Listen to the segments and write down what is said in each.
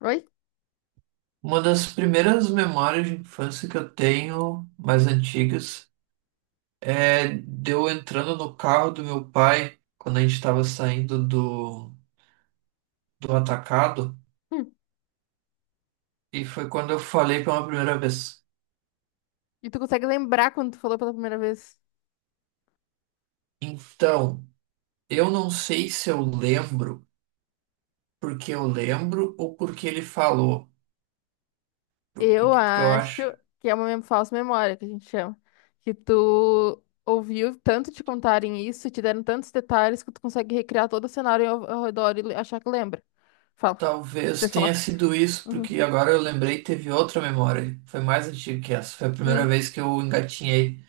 Oi? Uma das primeiras memórias de infância que eu tenho, mais antigas, é de eu entrando no carro do meu pai quando a gente estava saindo do atacado, Hum. e foi quando eu falei pela primeira vez. E tu consegue lembrar quando tu falou pela primeira vez? Então, eu não sei se eu lembro porque eu lembro ou porque ele falou, Eu porque eu acho acho. que é uma falsa memória que a gente chama. Que tu ouviu tanto te contarem isso, te deram tantos detalhes que tu consegue recriar todo o cenário ao redor e achar que lembra. Fala, deixa Talvez eu tenha falar. sido isso, Uhum. porque agora eu lembrei, teve outra memória. Foi mais antiga que essa. Foi a Hum. primeira vez que eu engatinhei.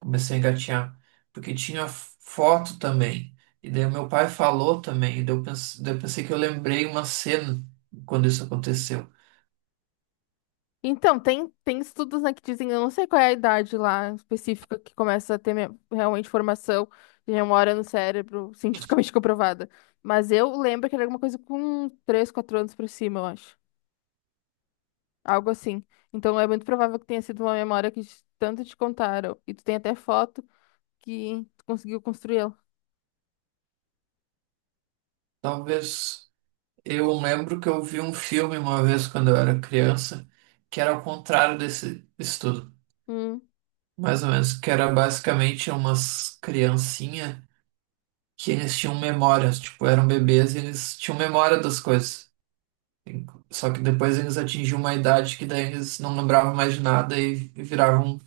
Comecei a engatinhar. Porque tinha foto também. E daí o meu pai falou também. E daí eu pensei que eu lembrei uma cena quando isso aconteceu. Então, tem estudos, né, que dizem, eu não sei qual é a idade lá específica que começa a ter realmente formação de memória no cérebro, cientificamente comprovada. Mas eu lembro que era alguma coisa com 3, 4 anos por cima, eu acho. Algo assim. Então é muito provável que tenha sido uma memória que tanto te contaram. E tu tem até foto que tu conseguiu construir ela. Talvez eu lembro que eu vi um filme uma vez quando eu era criança, que era ao contrário desse estudo. Hum. Mais ou menos, que era basicamente umas criancinhas que eles tinham memórias, tipo, eram bebês e eles tinham memória das coisas. Só que depois eles atingiam uma idade que daí eles não lembravam mais de nada e viravam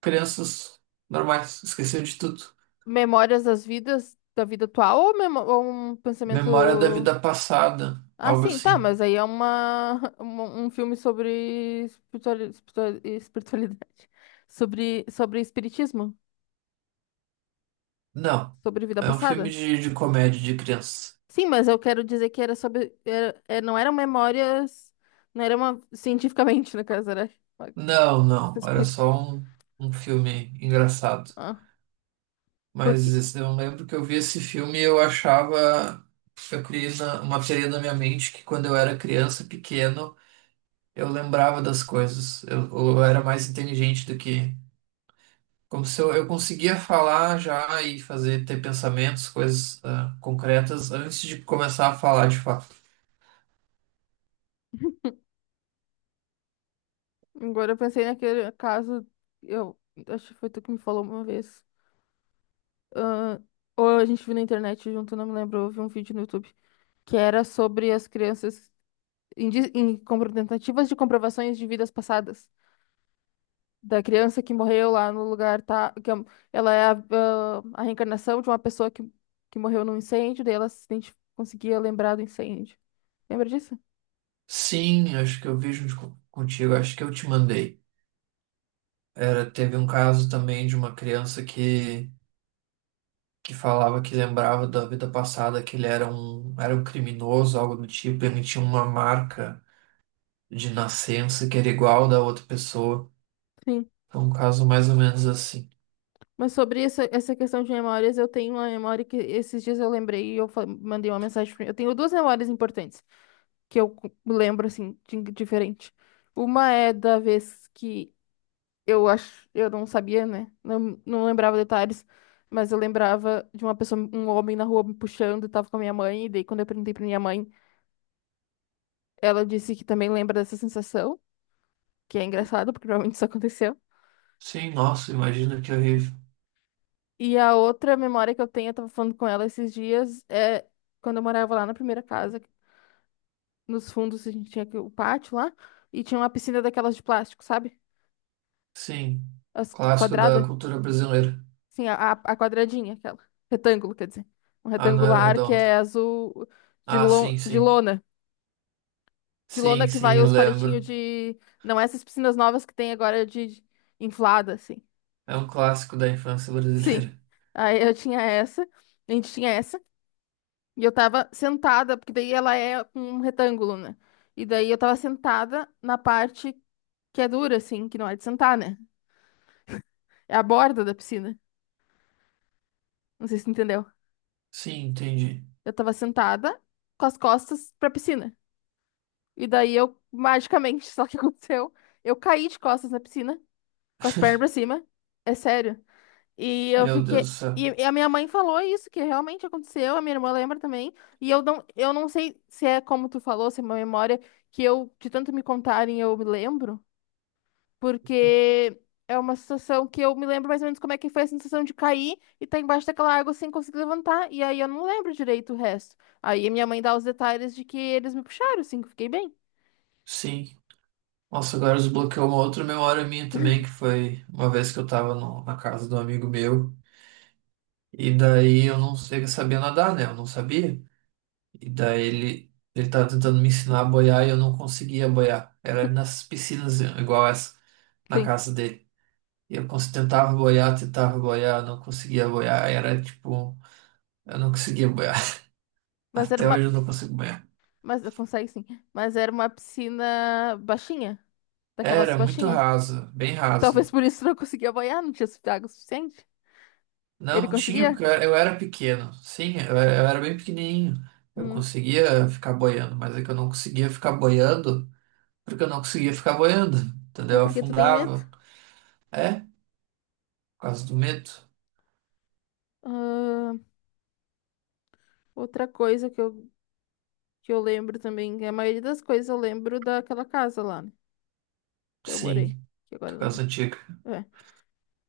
crianças normais, esqueceu de tudo. Memórias das vidas, da vida atual ou um Memória da pensamento. vida passada, Ah, algo sim, tá, assim. mas aí é uma, um filme sobre espiritualidade. Sobre espiritismo. Não, Sobre vida é um filme passada. de comédia de criança. Sim, mas eu quero dizer que era sobre. Era, é, não eram memórias. Não era uma. Cientificamente, no caso, era. uma- Não, era Espírito. só um, um filme engraçado. Ah. Mas Porque esse- eu lembro que eu vi esse filme e eu achava, eu criei na- uma teoria na minha mente que quando eu era criança, pequeno, eu lembrava das coisas. Eu era mais inteligente do que. Como se eu conseguia falar já e fazer, ter pensamentos, coisas, ah, concretas antes de começar a falar de fato. agora eu pensei naquele caso, eu acho que foi tu que me falou uma vez. ah, ou a gente viu na internet junto, não me lembro, eu vi um vídeo no YouTube que era sobre as crianças em tentativas de comprovações de vidas passadas. Da criança que morreu lá no lugar, tá? Ela é a reencarnação de uma pessoa que morreu num incêndio, daí ela se identi- conseguia lembrar do incêndio. Lembra disso? Sim, acho que eu vi junto co- contigo, acho que eu te mandei. Era, teve um caso também de uma criança que falava que lembrava da vida passada que ele era um criminoso, algo do tipo, ele tinha uma marca de nascença que era igual da outra pessoa. Sim. Foi um caso mais ou menos assim. Mas sobre essa questão de memórias, eu tenho uma memória que esses dias eu lembrei e mandei uma mensagem pra. Eu tenho duas memórias importantes. Que eu lembro assim de diferente. Uma é da vez que eu acho, eu não sabia, né? Não, não lembrava detalhes, mas eu lembrava de uma pessoa, um homem na rua me puxando, tava com a minha mãe, e daí quando eu perguntei pra minha mãe, ela disse que também lembra dessa sensação, que é engraçado, porque provavelmente isso aconteceu. Sim, nossa, imagina que horrível. E a outra memória que eu tenho, eu tava falando com ela esses dias, é quando eu morava lá na primeira casa, nos fundos a gente tinha aqui o pátio lá, e tinha uma piscina daquelas de plástico, sabe? Sim, As clássico quadradas. da cultura brasileira. Sim, a quadradinha, aquela. Retângulo, quer dizer. Um Ah, não era retangular que é redonda. azul de, Ah, sim, lo, de sim. lona. De Sim, lona que vai sim, eu os lembro. palitinhos de. Não, essas piscinas novas que tem agora de inflada, assim. É um clássico da infância Sim. brasileira. Aí eu tinha essa, a gente tinha essa, e eu tava sentada, porque daí ela é um retângulo, né? E daí eu tava sentada na parte que é dura, assim, que não é de sentar, né? É a borda da piscina. Não sei se tu entendeu. Sim, entendi. Eu tava sentada com as costas pra piscina. E daí eu, magicamente, só que aconteceu, eu caí de costas na piscina, com as pernas pra cima. É sério. E eu Meu Deus fiquei. do céu. E a minha mãe falou isso, que realmente aconteceu, a minha irmã lembra também. E eu não sei se é como tu falou, se é uma memória que eu, de tanto me contarem, eu me lembro, porque é uma situação que eu me lembro mais ou menos como é que foi a sensação de cair e tá embaixo daquela água sem conseguir levantar. E aí eu não lembro direito o resto. Aí a minha mãe dá os detalhes de que eles me puxaram, assim, que eu fiquei bem. Sim. Nossa, agora desbloqueou uma outra memória minha também, que foi uma vez que eu tava no- na casa de um amigo meu. E daí eu não sei, eu sabia nadar, né? Eu não sabia. E daí ele tava tentando me ensinar a boiar e eu não conseguia boiar. Era nas piscinas igual essa, na Sim. casa dele. E eu cons- tentava boiar, não conseguia boiar. Era tipo. Eu não conseguia boiar. Mas era Até hoje uma. eu não consigo boiar. Mas consegue sim. Mas era uma piscina baixinha. Daquelas Era muito baixinha. raso, bem raso. Talvez por isso não conseguia banhar, não tinha água suficiente. Ele Não tinha, conseguia? porque eu era pequeno. Sim, eu era bem pequenininho. Eu Hum. conseguia ficar boiando, mas é que eu não conseguia ficar boiando porque eu não conseguia ficar boiando. É Entendeu? Eu porque tu tem medo. afundava. É, por causa do medo. Ah, outra coisa que eu lembro também, que a maioria das coisas eu lembro daquela casa lá, né? Que eu morei. Sim, Que agora por não. causa antiga. É.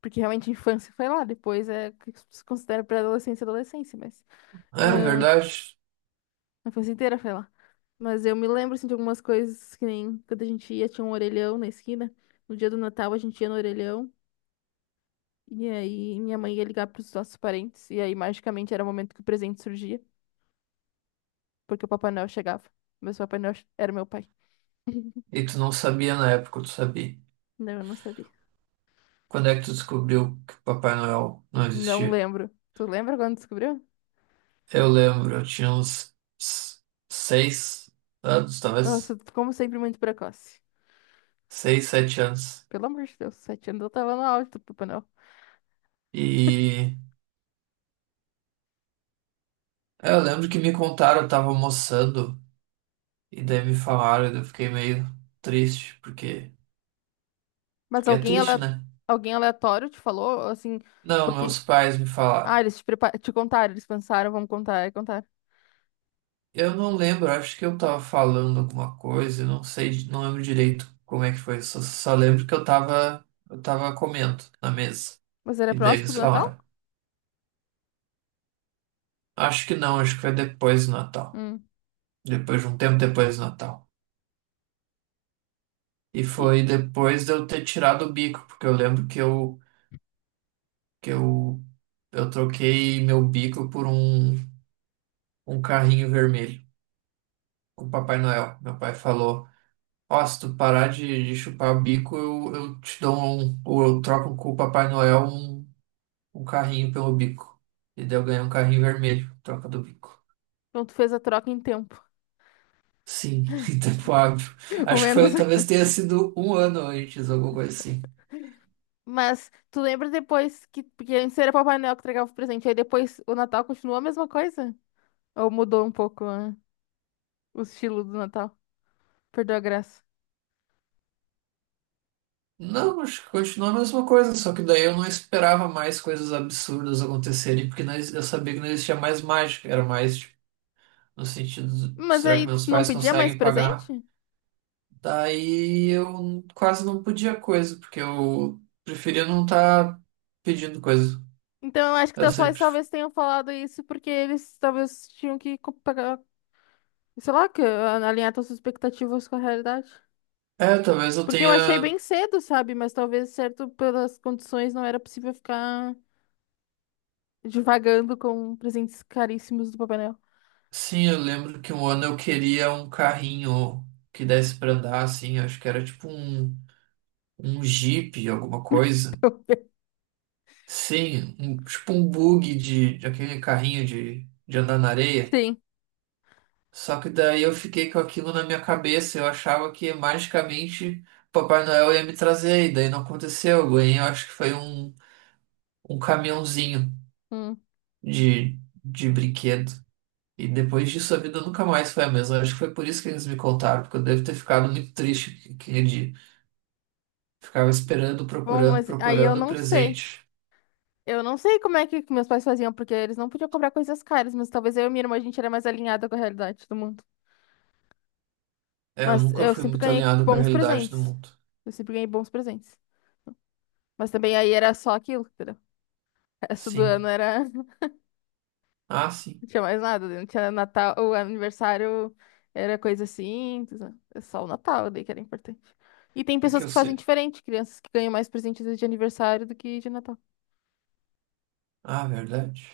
Porque realmente a infância foi lá, depois é que se considera pré-adolescência e adolescência, mas. É ah, verdade. A infância inteira foi lá. Mas eu me lembro, assim, de algumas coisas que nem quando a gente ia, tinha um orelhão na esquina. No dia do Natal, a gente ia no orelhão. E aí, minha mãe ia ligar pros nossos parentes. E aí, magicamente, era o momento que o presente surgia. Porque o Papai Noel chegava. Mas o Papai Noel era meu pai. E tu não sabia na época, tu sabia. Não, eu não sabia. Quando é que tu descobriu que Papai Noel não Não existia? lembro. Tu lembra quando descobriu? Eu lembro, eu tinha uns s- 6 anos, Nossa, talvez. Como sempre, muito precoce. Seis, 7 anos. Pelo amor de Deus, 7 anos eu tava no auge do Papai Noel. E é, eu lembro que me contaram, eu tava almoçando, e daí me falaram, e eu fiquei meio triste, porque, Mas porque é alguém, triste, ale... né? alguém aleatório te falou, assim, Não, porque meus pais me falaram. Eles te contaram, eles pensaram, vamos contar, e contar. Eu não lembro, acho que eu tava falando alguma coisa, eu não sei, di- não lembro direito como é que foi, só, só lembro que eu tava comendo na mesa. Mas era E daí próximo eles do Natal? falaram. Acho que não, acho que foi depois do Natal. Hum. Depois de um tempo depois do Natal. E foi E... depois de eu ter tirado o bico, porque eu lembro que que eu, eu troquei meu bico por um, um carrinho vermelho com o Papai Noel. Meu pai falou: Ó, se tu parar de chupar o bico, eu te dou um, ou eu troco com o Papai Noel um, um carrinho pelo bico. E daí eu ganhei um carrinho vermelho, troca do bico. Então tu fez a troca em tempo. Sim, em tempo hábil. Acho que Momentos. foi, talvez tenha sido um ano antes, alguma coisa assim. Mas tu lembra depois que. Porque antes era Papai Noel que entregava o presente. Aí depois o Natal continuou a mesma coisa? Ou mudou um pouco, né, o estilo do Natal? Perdeu a graça. Não, acho que continua a mesma coisa, só que daí eu não esperava mais coisas absurdas acontecerem, porque não ex- eu sabia que não existia mais mágica, era mais tipo, no sentido, do, Mas será que aí tu meus não pais pedia mais conseguem pagar? presente? Daí eu quase não podia coisa, porque eu preferia não estar pedindo coisa. Então eu acho que Eu teus pais sempre. talvez tenham falado isso porque eles talvez tinham que pagar, sei lá, que alinhar suas expectativas com a realidade. É, talvez eu Porque eu achei bem tenha. cedo, sabe? Mas talvez, certo, pelas condições, não era possível ficar divagando com presentes caríssimos do Papai Noel. Sim, eu lembro que um ano eu queria um carrinho que desse pra andar, assim, acho que era tipo um, um Jeep, alguma coisa. Sim, um, tipo um bug de aquele carrinho de andar na areia. Sim. Só que daí eu fiquei com aquilo na minha cabeça. Eu achava que magicamente Papai Noel ia me trazer, e daí não aconteceu. Eu ganhei, eu acho que foi um, um caminhãozinho Hum. de, de brinquedo. E depois disso a vida nunca mais foi a mesma. Eu acho que foi por isso que eles me contaram, porque eu devo ter ficado muito triste aquele dia. Ficava esperando, Bom, procurando, mas aí eu procurando o não sei. presente. Eu não sei como é que meus pais faziam, porque eles não podiam comprar coisas caras, mas talvez eu e minha irmã a gente era mais alinhada com a realidade do mundo. É, eu Mas nunca eu fui sempre muito ganhei alinhado com a bons realidade do presentes. mundo. Eu sempre ganhei bons presentes. Mas também aí era só aquilo, entendeu? O resto do Sim. ano era. Ah, sim. Não tinha mais nada, não tinha Natal, o aniversário era coisa assim, é só o Natal daí que era importante. E tem É que pessoas eu que fazem sei. diferente, crianças que ganham mais presentes de aniversário do que de Natal. Ah, verdade.